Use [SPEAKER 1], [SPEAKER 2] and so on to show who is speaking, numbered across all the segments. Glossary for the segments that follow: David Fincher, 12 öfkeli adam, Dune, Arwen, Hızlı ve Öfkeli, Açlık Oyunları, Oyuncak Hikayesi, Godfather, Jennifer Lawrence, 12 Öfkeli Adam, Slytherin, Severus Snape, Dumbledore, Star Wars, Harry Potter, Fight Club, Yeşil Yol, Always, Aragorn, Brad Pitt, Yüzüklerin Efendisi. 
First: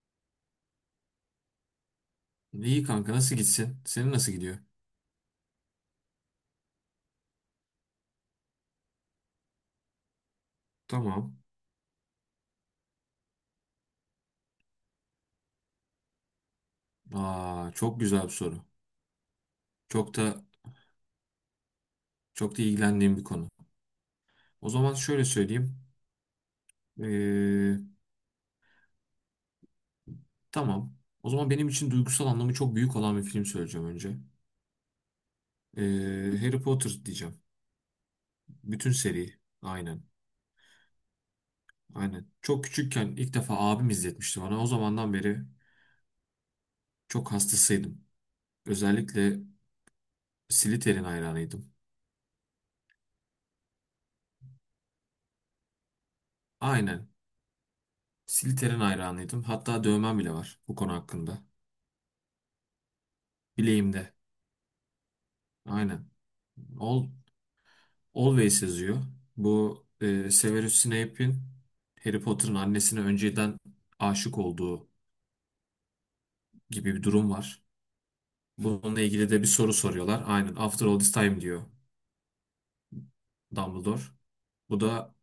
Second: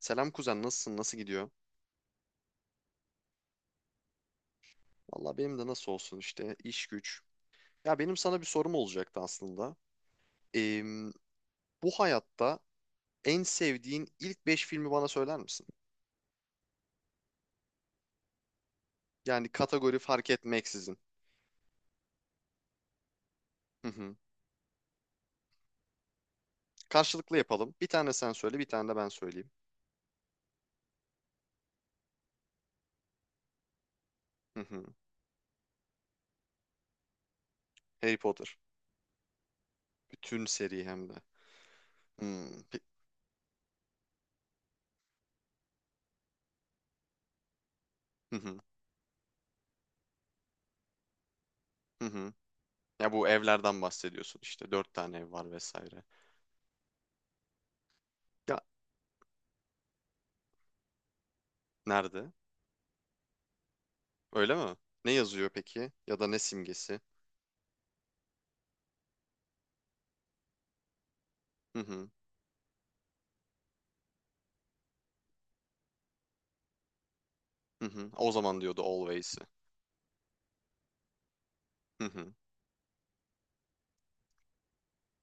[SPEAKER 1] Selam kuzen, nasılsın? Nasıl gidiyor?
[SPEAKER 2] İyi kanka, nasıl gitsin? Senin nasıl gidiyor?
[SPEAKER 1] Valla benim de nasıl olsun işte, iş güç. Ya benim sana bir sorum olacaktı aslında. Eee,
[SPEAKER 2] Tamam.
[SPEAKER 1] bu hayatta en sevdiğin ilk 5 filmi bana söyler misin?
[SPEAKER 2] Aa, çok güzel bir soru.
[SPEAKER 1] Yani kategori
[SPEAKER 2] Çok
[SPEAKER 1] fark
[SPEAKER 2] da
[SPEAKER 1] etmeksizin.
[SPEAKER 2] çok da ilgilendiğim bir konu.
[SPEAKER 1] Hı hı.
[SPEAKER 2] O zaman şöyle söyleyeyim.
[SPEAKER 1] Karşılıklı yapalım.
[SPEAKER 2] Ee,
[SPEAKER 1] Bir tane sen söyle, bir tane de ben söyleyeyim.
[SPEAKER 2] tamam. O zaman benim için duygusal anlamı çok büyük olan bir film söyleyeceğim önce.
[SPEAKER 1] Hı hı.
[SPEAKER 2] Harry Potter diyeceğim.
[SPEAKER 1] Harry Potter.
[SPEAKER 2] Bütün seri. Aynen.
[SPEAKER 1] Bütün seri hem de.
[SPEAKER 2] Aynen.
[SPEAKER 1] Hmm.
[SPEAKER 2] Çok küçükken ilk defa abim izletmişti bana. O zamandan beri çok hastasıydım.
[SPEAKER 1] Hı hı.
[SPEAKER 2] Özellikle Slytherin hayranıydım.
[SPEAKER 1] Hı hı. Ya bu evlerden bahsediyorsun işte. Dört tane ev var vesaire.
[SPEAKER 2] Aynen.
[SPEAKER 1] Ya,
[SPEAKER 2] Slytherin hayranıydım. Hatta dövmem bile var bu konu hakkında.
[SPEAKER 1] nerede?
[SPEAKER 2] Bileğimde.
[SPEAKER 1] Öyle mi? Ne yazıyor peki?
[SPEAKER 2] Aynen.
[SPEAKER 1] Ya da ne simgesi?
[SPEAKER 2] Al- Always yazıyor. Bu Severus Snape'in
[SPEAKER 1] Hı hı.
[SPEAKER 2] Harry Potter'ın annesine önceden aşık olduğu gibi bir durum var.
[SPEAKER 1] Hı hı. O zaman diyordu
[SPEAKER 2] Bununla ilgili
[SPEAKER 1] Always'i.
[SPEAKER 2] de bir soru soruyorlar. Aynen. After all this time diyor
[SPEAKER 1] Hı hı.
[SPEAKER 2] Dumbledore. Bu da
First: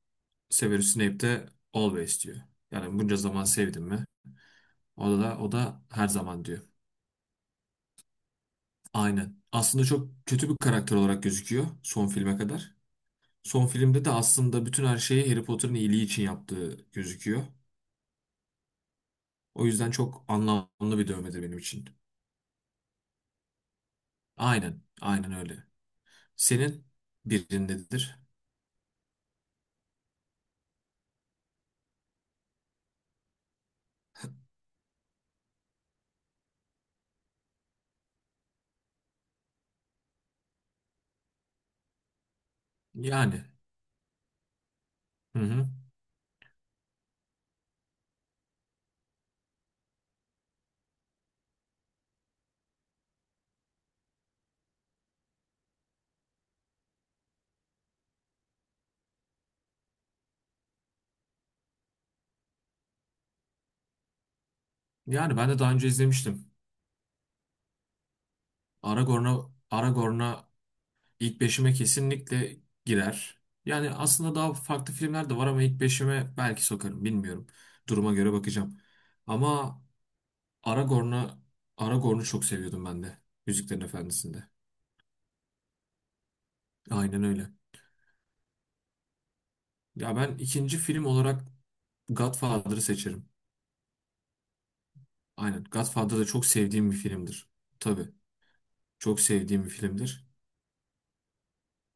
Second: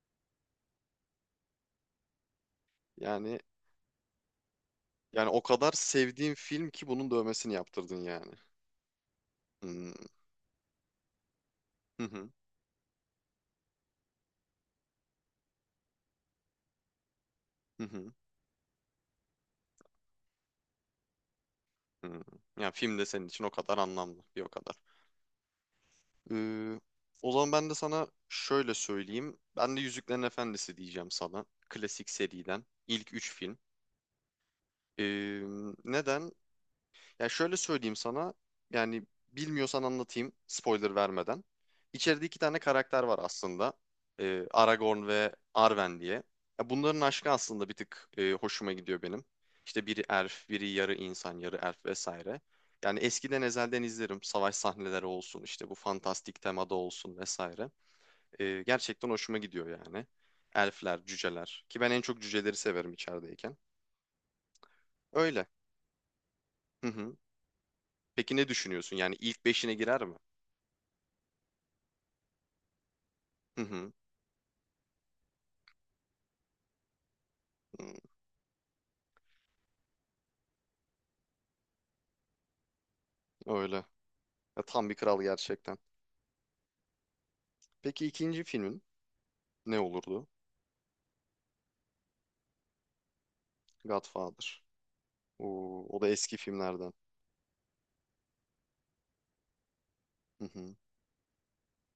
[SPEAKER 2] Severus Snape de always diyor. Yani bunca
[SPEAKER 1] Yani
[SPEAKER 2] zaman sevdim mi? O
[SPEAKER 1] yani
[SPEAKER 2] da
[SPEAKER 1] o
[SPEAKER 2] o
[SPEAKER 1] kadar
[SPEAKER 2] da her
[SPEAKER 1] sevdiğim
[SPEAKER 2] zaman diyor.
[SPEAKER 1] film ki bunun dövmesini yaptırdın yani.
[SPEAKER 2] Aynen. Aslında
[SPEAKER 1] Hmm.
[SPEAKER 2] çok kötü bir karakter olarak gözüküyor
[SPEAKER 1] Hı
[SPEAKER 2] son
[SPEAKER 1] hı.
[SPEAKER 2] filme kadar. Son filmde de aslında bütün her şeyi Harry Potter'ın iyiliği için yaptığı gözüküyor.
[SPEAKER 1] Hı hı.
[SPEAKER 2] O yüzden çok anlamlı bir dövmedir benim için.
[SPEAKER 1] Hı. Yani film de senin için o kadar anlamlı. Bir o kadar.
[SPEAKER 2] Aynen, aynen öyle.
[SPEAKER 1] Ee,
[SPEAKER 2] Senin
[SPEAKER 1] O zaman ben de sana
[SPEAKER 2] birindedir.
[SPEAKER 1] şöyle söyleyeyim. Ben de Yüzüklerin Efendisi diyeceğim sana. Klasik seriden. İlk 3 film. Ee, Neden? Ya şöyle söyleyeyim sana. Yani bilmiyorsan anlatayım spoiler vermeden. İçeride iki tane karakter var
[SPEAKER 2] Yani,
[SPEAKER 1] aslında. Aragorn ve
[SPEAKER 2] hı hı.
[SPEAKER 1] Arwen diye. Ya bunların aşkı aslında bir tık hoşuma gidiyor benim. İşte biri elf, biri yarı insan, yarı elf vesaire. Yani eskiden ezelden izlerim. Savaş sahneleri olsun, işte bu fantastik temada olsun vesaire. Gerçekten hoşuma gidiyor yani. Elfler, cüceler. Ki ben en çok cüceleri severim içerideyken.
[SPEAKER 2] Yani
[SPEAKER 1] Öyle.
[SPEAKER 2] ben de daha önce izlemiştim.
[SPEAKER 1] Hı hı. Peki ne düşünüyorsun? Yani
[SPEAKER 2] Aragorn'a
[SPEAKER 1] ilk beşine girer mi?
[SPEAKER 2] Aragorn'a ilk beşime kesinlikle girer.
[SPEAKER 1] Hı
[SPEAKER 2] Yani
[SPEAKER 1] hı.
[SPEAKER 2] aslında daha farklı filmler de var ama ilk beşime belki sokarım, bilmiyorum.
[SPEAKER 1] Hı,
[SPEAKER 2] Duruma göre bakacağım. Ama Aragorn'a Aragorn'u çok seviyordum ben de Yüzüklerin
[SPEAKER 1] öyle.
[SPEAKER 2] Efendisi'nde.
[SPEAKER 1] Ya, tam bir kral gerçekten.
[SPEAKER 2] Aynen öyle.
[SPEAKER 1] Peki ikinci filmin ne
[SPEAKER 2] Ya
[SPEAKER 1] olurdu?
[SPEAKER 2] ben ikinci film olarak Godfather'ı seçerim.
[SPEAKER 1] Godfather.
[SPEAKER 2] Aynen.
[SPEAKER 1] Oo, o da
[SPEAKER 2] Godfather da
[SPEAKER 1] eski
[SPEAKER 2] çok sevdiğim
[SPEAKER 1] filmlerden.
[SPEAKER 2] bir filmdir. Tabii. Çok sevdiğim bir filmdir.
[SPEAKER 1] Hı hı.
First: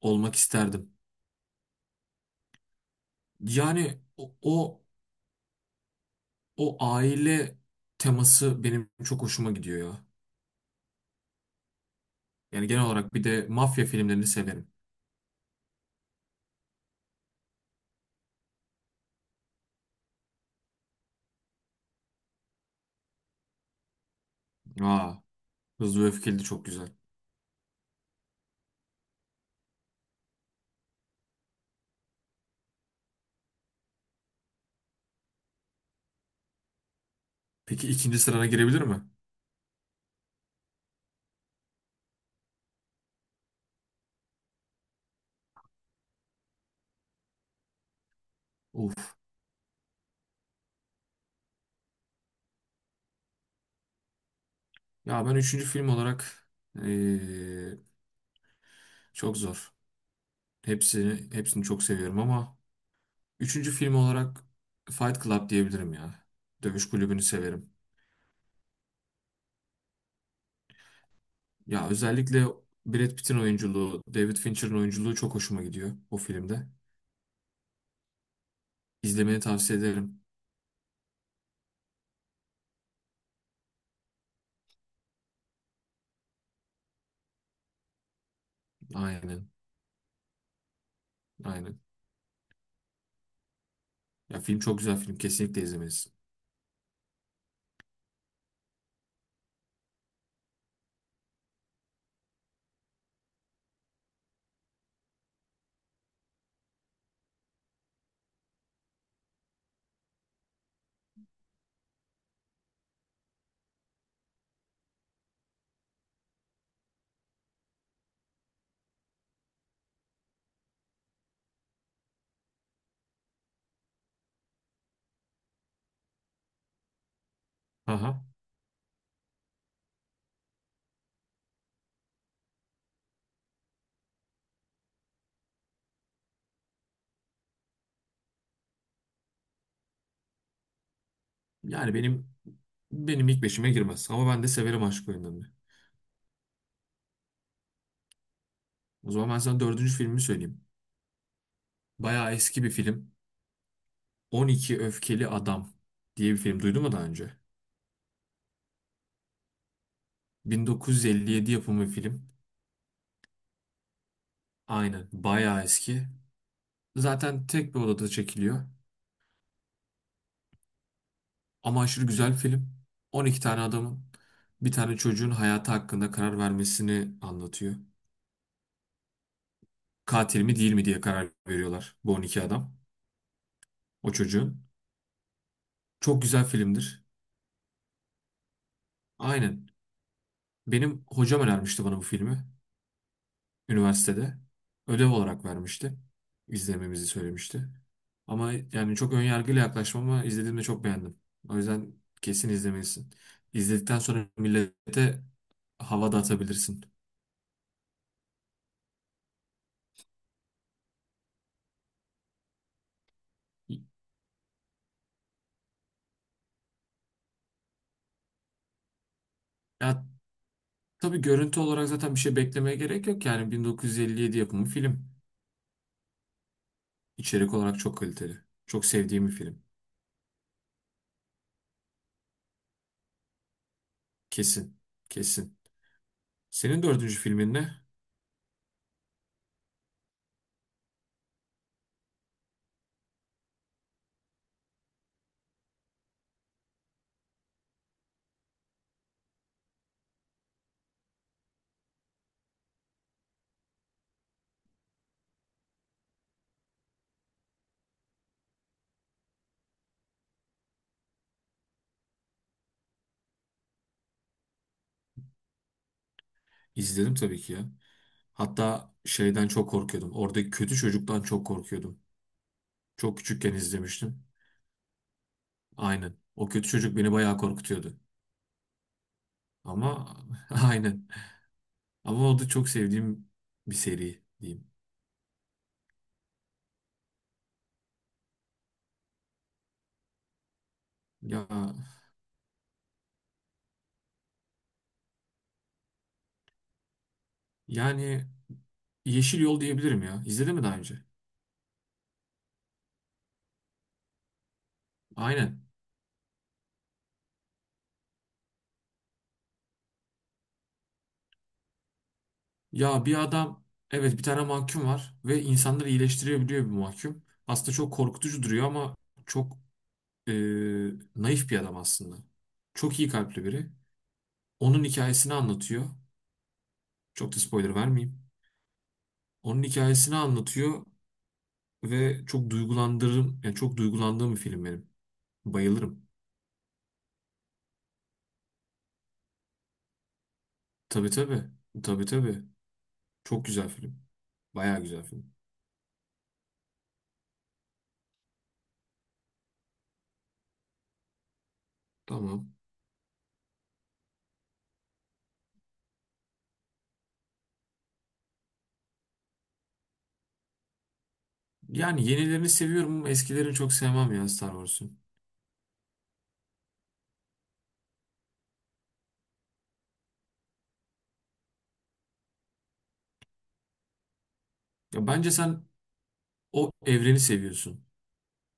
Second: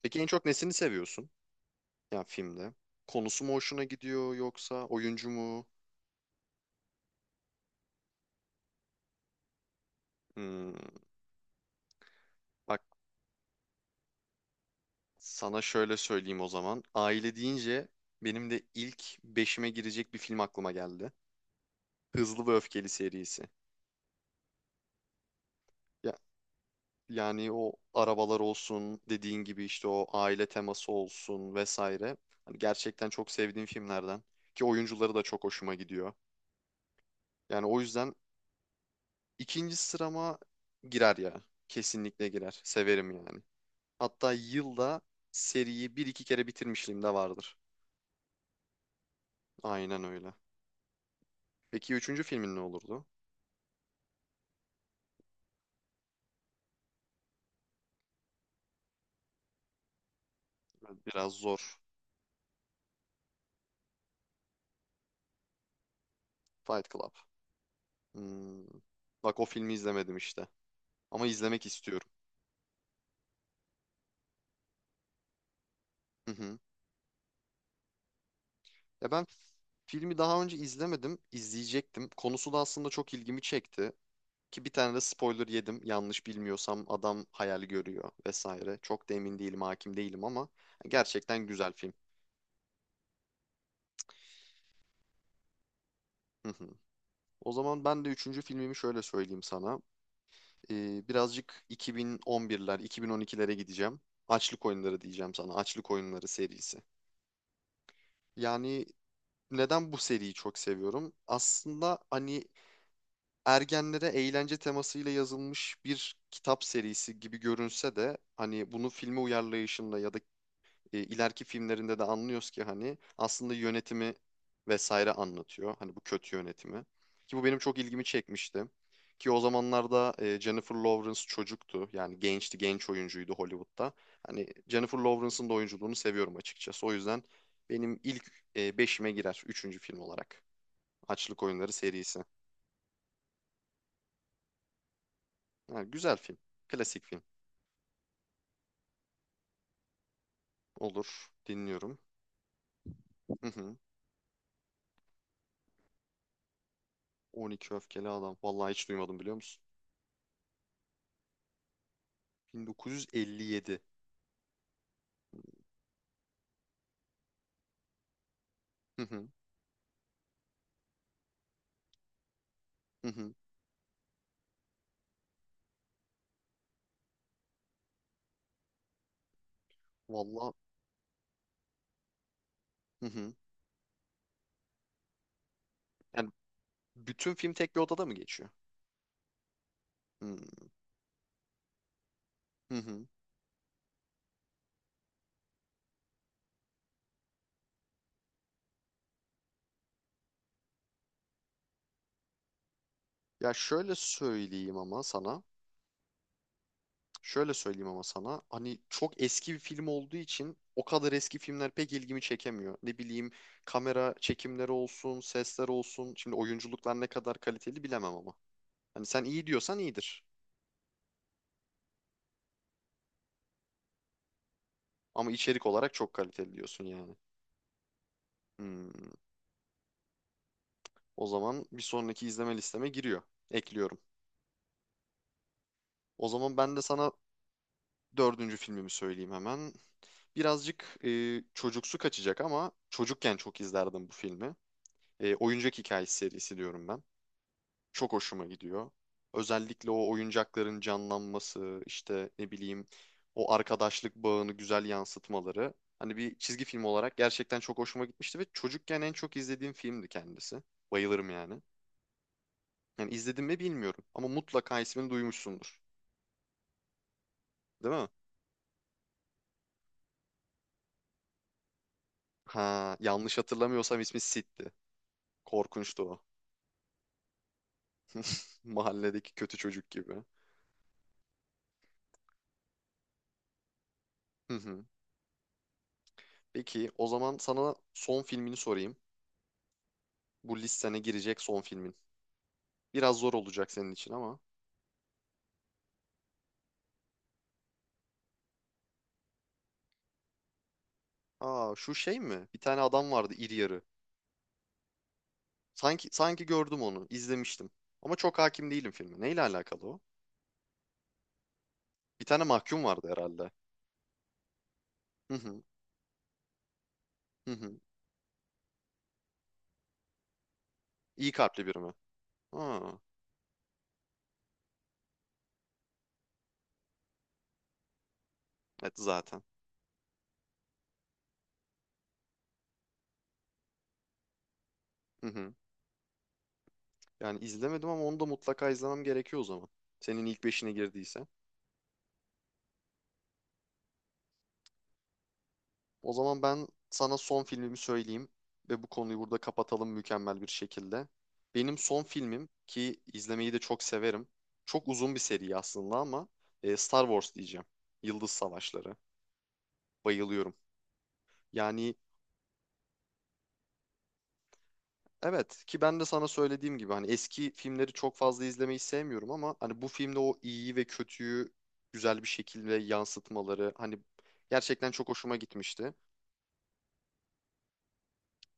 [SPEAKER 1] Peki en
[SPEAKER 2] Olmak
[SPEAKER 1] çok nesini
[SPEAKER 2] isterdim.
[SPEAKER 1] seviyorsun? Yani filmde. Konusu mu hoşuna
[SPEAKER 2] Yani
[SPEAKER 1] gidiyor yoksa oyuncu mu?
[SPEAKER 2] o aile teması benim çok hoşuma gidiyor ya.
[SPEAKER 1] Hmm,
[SPEAKER 2] Yani
[SPEAKER 1] bak
[SPEAKER 2] genel olarak bir de mafya filmlerini severim.
[SPEAKER 1] sana şöyle söyleyeyim o zaman. Aile deyince benim de ilk beşime girecek bir film aklıma geldi. Hızlı ve Öfkeli serisi.
[SPEAKER 2] Aa, Hızlı ve
[SPEAKER 1] Ya,
[SPEAKER 2] Öfkeli de çok güzel.
[SPEAKER 1] yani o arabalar olsun, dediğin gibi işte o aile teması olsun vesaire. Hani gerçekten çok sevdiğim filmlerden ki oyuncuları da çok hoşuma gidiyor. Yani o
[SPEAKER 2] Peki
[SPEAKER 1] yüzden
[SPEAKER 2] ikinci sırana girebilir mi?
[SPEAKER 1] ikinci sırama girer ya. Kesinlikle girer. Severim yani. Hatta yılda seriyi bir iki kere bitirmişliğim de vardır.
[SPEAKER 2] Uf.
[SPEAKER 1] Aynen öyle. Peki üçüncü filmin ne olurdu?
[SPEAKER 2] Ya ben üçüncü film olarak eee, çok zor.
[SPEAKER 1] Biraz
[SPEAKER 2] Hepsini
[SPEAKER 1] zor.
[SPEAKER 2] çok seviyorum ama üçüncü film olarak Fight Club diyebilirim ya.
[SPEAKER 1] Fight
[SPEAKER 2] Dövüş
[SPEAKER 1] Club.
[SPEAKER 2] kulübünü severim.
[SPEAKER 1] Hmm. Bak, o filmi izlemedim işte. Ama izlemek
[SPEAKER 2] Ya
[SPEAKER 1] istiyorum.
[SPEAKER 2] özellikle Brad Pitt'in oyunculuğu, David Fincher'ın oyunculuğu çok hoşuma gidiyor o
[SPEAKER 1] Hı hı.
[SPEAKER 2] filmde.
[SPEAKER 1] Ya ben
[SPEAKER 2] İzlemeni tavsiye
[SPEAKER 1] filmi
[SPEAKER 2] ederim.
[SPEAKER 1] daha önce izlemedim, izleyecektim. Konusu da aslında çok ilgimi çekti. Ki bir tane de spoiler yedim. Yanlış bilmiyorsam adam hayal görüyor vesaire. Çok da emin
[SPEAKER 2] Aynen,
[SPEAKER 1] değilim, hakim değilim ama gerçekten güzel
[SPEAKER 2] aynen.
[SPEAKER 1] film.
[SPEAKER 2] Ya film çok güzel film, kesinlikle izlemelisin.
[SPEAKER 1] Hı hı. O zaman ben de üçüncü filmimi şöyle söyleyeyim sana. Birazcık 2011'ler, 2012'lere gideceğim. Açlık Oyunları diyeceğim sana. Açlık Oyunları serisi. Yani neden bu seriyi çok seviyorum? Aslında hani ergenlere eğlence temasıyla yazılmış bir kitap serisi gibi görünse de hani bunu filme uyarlayışında ya da ileriki filmlerinde de anlıyoruz ki hani aslında yönetimi vesaire anlatıyor. Hani bu kötü yönetimi. Ki bu benim çok ilgimi
[SPEAKER 2] Aha.
[SPEAKER 1] çekmişti. Ki o zamanlarda Jennifer Lawrence çocuktu. Yani gençti, genç oyuncuydu Hollywood'da. Hani Jennifer Lawrence'ın da oyunculuğunu seviyorum açıkçası. O yüzden benim ilk beşime girer. Üçüncü film olarak. Açlık Oyunları
[SPEAKER 2] Yani
[SPEAKER 1] serisi.
[SPEAKER 2] benim ilk beşime girmez ama ben de severim aşk oyunlarını.
[SPEAKER 1] Yani güzel film. Klasik film.
[SPEAKER 2] O zaman ben sana dördüncü filmi söyleyeyim.
[SPEAKER 1] Olur. Dinliyorum.
[SPEAKER 2] Bayağı eski bir film.
[SPEAKER 1] Hı hı.
[SPEAKER 2] 12 Öfkeli Adam diye bir film duydun mu daha önce?
[SPEAKER 1] 12 öfkeli adam. Vallahi hiç duymadım biliyor musun?
[SPEAKER 2] 1957 yapımı bir film.
[SPEAKER 1] 1957.
[SPEAKER 2] Aynen, bayağı eski. Zaten tek bir odada çekiliyor.
[SPEAKER 1] Hı hı.
[SPEAKER 2] Ama aşırı güzel bir film.
[SPEAKER 1] Hı hı.
[SPEAKER 2] 12 tane adamın bir tane çocuğun hayatı hakkında karar vermesini anlatıyor. Katil
[SPEAKER 1] Vallahi.
[SPEAKER 2] mi değil mi diye karar veriyorlar bu 12 adam.
[SPEAKER 1] Hı hı.
[SPEAKER 2] O çocuğun. Çok
[SPEAKER 1] Yani
[SPEAKER 2] güzel filmdir.
[SPEAKER 1] bütün film tek bir odada mı geçiyor?
[SPEAKER 2] Aynen.
[SPEAKER 1] Hı
[SPEAKER 2] Benim hocam önermişti bana bu filmi.
[SPEAKER 1] hı. Hı.
[SPEAKER 2] Üniversitede. Ödev olarak vermişti. İzlememizi söylemişti. Ama yani çok önyargıyla yaklaşmam ama izlediğimde çok beğendim. O yüzden kesin izlemelisin.
[SPEAKER 1] Ya şöyle
[SPEAKER 2] İzledikten sonra
[SPEAKER 1] söyleyeyim ama
[SPEAKER 2] millete
[SPEAKER 1] sana.
[SPEAKER 2] hava da atabilirsin.
[SPEAKER 1] Şöyle söyleyeyim ama sana. Hani çok eski bir film olduğu için o kadar eski filmler pek ilgimi çekemiyor. Ne bileyim, kamera çekimleri olsun, sesler olsun. Şimdi oyunculuklar ne kadar kaliteli bilemem ama. Hani sen iyi diyorsan
[SPEAKER 2] Ya,
[SPEAKER 1] iyidir.
[SPEAKER 2] tabii görüntü olarak zaten bir şey beklemeye gerek yok yani 1957 yapımı film.
[SPEAKER 1] Ama içerik olarak çok kaliteli diyorsun yani.
[SPEAKER 2] İçerik olarak çok kaliteli. Çok
[SPEAKER 1] Hmm,
[SPEAKER 2] sevdiğim bir film.
[SPEAKER 1] o zaman bir sonraki izleme listeme giriyor. Ekliyorum.
[SPEAKER 2] Kesin. Kesin.
[SPEAKER 1] O zaman ben de
[SPEAKER 2] Senin
[SPEAKER 1] sana
[SPEAKER 2] dördüncü filmin ne?
[SPEAKER 1] dördüncü filmimi söyleyeyim hemen. Birazcık çocuksu kaçacak ama çocukken çok izlerdim bu filmi. Oyuncak Hikayesi serisi diyorum ben. Çok hoşuma gidiyor. Özellikle o oyuncakların canlanması, işte ne bileyim, o arkadaşlık bağını güzel yansıtmaları. Hani bir çizgi film olarak gerçekten çok hoşuma gitmişti ve çocukken en çok izlediğim filmdi kendisi. Bayılırım yani. Yani izledim mi bilmiyorum ama mutlaka ismini duymuşsundur.
[SPEAKER 2] İzledim tabii ki ya.
[SPEAKER 1] Değil mi?
[SPEAKER 2] Hatta şeyden çok korkuyordum. Oradaki kötü çocuktan çok korkuyordum.
[SPEAKER 1] Ha,
[SPEAKER 2] Çok
[SPEAKER 1] yanlış
[SPEAKER 2] küçükken
[SPEAKER 1] hatırlamıyorsam ismi
[SPEAKER 2] izlemiştim.
[SPEAKER 1] Sid'di. Korkunçtu
[SPEAKER 2] Aynen.
[SPEAKER 1] o.
[SPEAKER 2] O kötü çocuk beni bayağı korkutuyordu.
[SPEAKER 1] Mahalledeki kötü çocuk
[SPEAKER 2] Ama
[SPEAKER 1] gibi.
[SPEAKER 2] aynen. Ama o da çok sevdiğim bir seri
[SPEAKER 1] Hı
[SPEAKER 2] diyeyim.
[SPEAKER 1] hı. Peki o zaman sana son filmini sorayım. Bu listene girecek
[SPEAKER 2] Ya
[SPEAKER 1] son filmin. Biraz zor olacak senin için ama.
[SPEAKER 2] yani Yeşil Yol diyebilirim ya. İzledin mi daha önce?
[SPEAKER 1] Aa, şu şey mi? Bir tane adam vardı iri yarı.
[SPEAKER 2] Aynen.
[SPEAKER 1] Sanki gördüm onu, izlemiştim. Ama çok hakim değilim filme. Neyle alakalı o? Bir tane mahkum
[SPEAKER 2] Ya
[SPEAKER 1] vardı
[SPEAKER 2] bir
[SPEAKER 1] herhalde.
[SPEAKER 2] adam, evet bir tane mahkum var
[SPEAKER 1] Hı
[SPEAKER 2] ve
[SPEAKER 1] hı.
[SPEAKER 2] insanları iyileştirebiliyor bir mahkum.
[SPEAKER 1] Hı
[SPEAKER 2] Aslında
[SPEAKER 1] hı.
[SPEAKER 2] çok korkutucu duruyor ama çok e,
[SPEAKER 1] İyi
[SPEAKER 2] naif bir
[SPEAKER 1] kalpli
[SPEAKER 2] adam
[SPEAKER 1] biri mi?
[SPEAKER 2] aslında.
[SPEAKER 1] Ha,
[SPEAKER 2] Çok iyi kalpli biri. Onun hikayesini anlatıyor. Çok da spoiler vermeyeyim.
[SPEAKER 1] evet zaten.
[SPEAKER 2] Onun hikayesini anlatıyor ve çok duygulandırırım. Yani çok duygulandığım bir film benim.
[SPEAKER 1] Hı hı.
[SPEAKER 2] Bayılırım.
[SPEAKER 1] Yani izlemedim ama onu da mutlaka izlemem gerekiyor o zaman. Senin ilk beşine
[SPEAKER 2] Tabii
[SPEAKER 1] girdiyse.
[SPEAKER 2] tabii. Tabii tabii. Çok güzel film. Bayağı güzel film.
[SPEAKER 1] O zaman ben sana son filmimi söyleyeyim ve bu konuyu burada kapatalım mükemmel bir şekilde. Benim son filmim
[SPEAKER 2] Tamam.
[SPEAKER 1] ki izlemeyi de çok severim. Çok uzun bir seri aslında ama Star Wars diyeceğim. Yıldız Savaşları. Bayılıyorum. Yani
[SPEAKER 2] Yani yenilerini seviyorum ama eskilerini çok sevmem ya Star Wars'un.
[SPEAKER 1] evet, ki ben de sana söylediğim gibi hani eski filmleri çok fazla izlemeyi sevmiyorum ama hani bu filmde o iyiyi ve kötüyü güzel bir şekilde yansıtmaları hani gerçekten
[SPEAKER 2] Ya
[SPEAKER 1] çok
[SPEAKER 2] bence
[SPEAKER 1] hoşuma
[SPEAKER 2] sen
[SPEAKER 1] gitmişti.
[SPEAKER 2] o evreni seviyorsun.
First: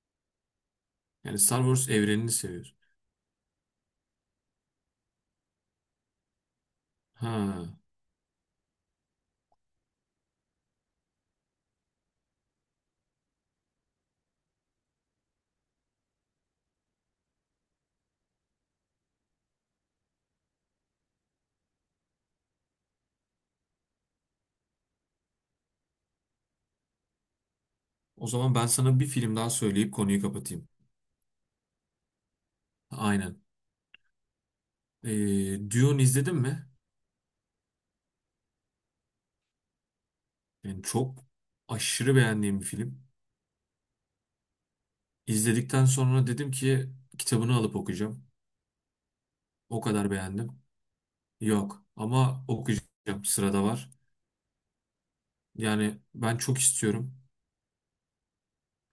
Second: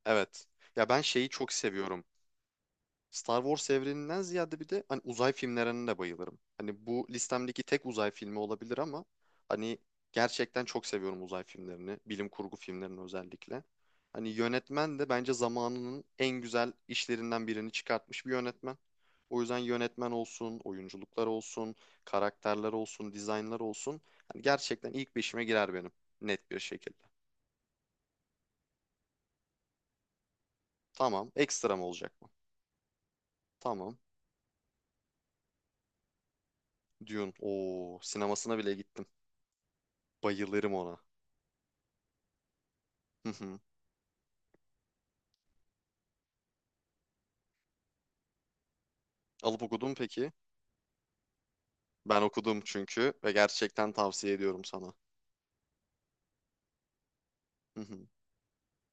[SPEAKER 1] Evet. Ya ben şeyi
[SPEAKER 2] Yani
[SPEAKER 1] çok
[SPEAKER 2] Star Wars
[SPEAKER 1] seviyorum.
[SPEAKER 2] evrenini seviyorsun.
[SPEAKER 1] Star Wars evreninden ziyade bir de hani uzay filmlerine de bayılırım. Hani bu listemdeki
[SPEAKER 2] Ha.
[SPEAKER 1] tek uzay filmi olabilir ama hani gerçekten çok seviyorum uzay filmlerini, bilim kurgu filmlerini özellikle. Hani yönetmen de bence zamanının en güzel işlerinden birini çıkartmış bir yönetmen. O yüzden yönetmen olsun, oyunculuklar olsun, karakterler olsun, dizaynlar olsun. Hani gerçekten ilk beşime girer benim net bir şekilde.
[SPEAKER 2] O zaman ben sana bir film daha söyleyip konuyu kapatayım.
[SPEAKER 1] Tamam, ekstra mı olacak mı?
[SPEAKER 2] Aynen.
[SPEAKER 1] Tamam.
[SPEAKER 2] Dune izledin mi?
[SPEAKER 1] Dune. Oo, sinemasına bile gittim. Bayılırım
[SPEAKER 2] Yani
[SPEAKER 1] ona.
[SPEAKER 2] çok aşırı beğendiğim bir film.
[SPEAKER 1] Hı hı.
[SPEAKER 2] İzledikten sonra dedim ki kitabını alıp okuyacağım.
[SPEAKER 1] Alıp
[SPEAKER 2] O
[SPEAKER 1] okudun mu
[SPEAKER 2] kadar
[SPEAKER 1] peki?
[SPEAKER 2] beğendim. Yok
[SPEAKER 1] Ben
[SPEAKER 2] ama
[SPEAKER 1] okudum çünkü
[SPEAKER 2] okuyacağım.
[SPEAKER 1] ve
[SPEAKER 2] Sırada var.
[SPEAKER 1] gerçekten tavsiye ediyorum sana.
[SPEAKER 2] Yani ben çok istiyorum.
[SPEAKER 1] Hı hı.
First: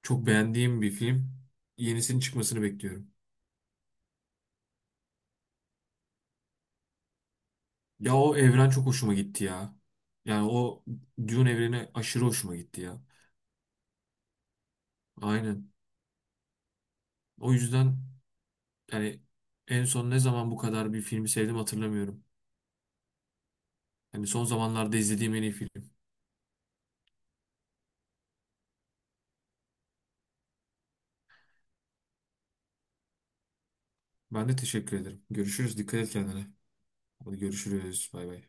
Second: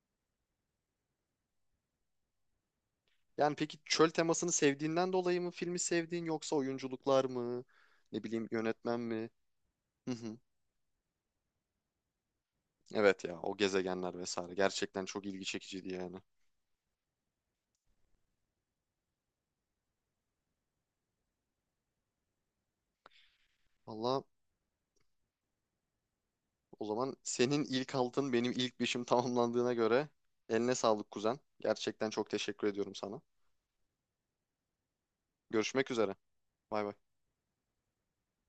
[SPEAKER 2] Çok beğendiğim bir film. Yenisinin çıkmasını bekliyorum.
[SPEAKER 1] Yani peki çöl temasını sevdiğinden dolayı mı filmi sevdiğin yoksa oyunculuklar mı?
[SPEAKER 2] Ya
[SPEAKER 1] Ne
[SPEAKER 2] o
[SPEAKER 1] bileyim,
[SPEAKER 2] evren çok
[SPEAKER 1] yönetmen
[SPEAKER 2] hoşuma
[SPEAKER 1] mi?
[SPEAKER 2] gitti ya.
[SPEAKER 1] Hı hı.
[SPEAKER 2] Yani o Dune evreni aşırı hoşuma gitti ya.
[SPEAKER 1] Evet ya, o gezegenler vesaire gerçekten çok ilgi
[SPEAKER 2] Aynen.
[SPEAKER 1] çekiciydi yani.
[SPEAKER 2] O yüzden yani en son ne zaman bu kadar bir filmi sevdim hatırlamıyorum.
[SPEAKER 1] Valla
[SPEAKER 2] Hani son zamanlarda izlediğim en iyi film.
[SPEAKER 1] o zaman senin ilk altın benim ilk beşim tamamlandığına göre eline sağlık kuzen. Gerçekten çok teşekkür ediyorum sana.
[SPEAKER 2] Ben de teşekkür ederim. Görüşürüz.
[SPEAKER 1] Görüşmek
[SPEAKER 2] Dikkat et
[SPEAKER 1] üzere.
[SPEAKER 2] kendine.
[SPEAKER 1] Bay bay.
[SPEAKER 2] Hadi görüşürüz. Bay bay.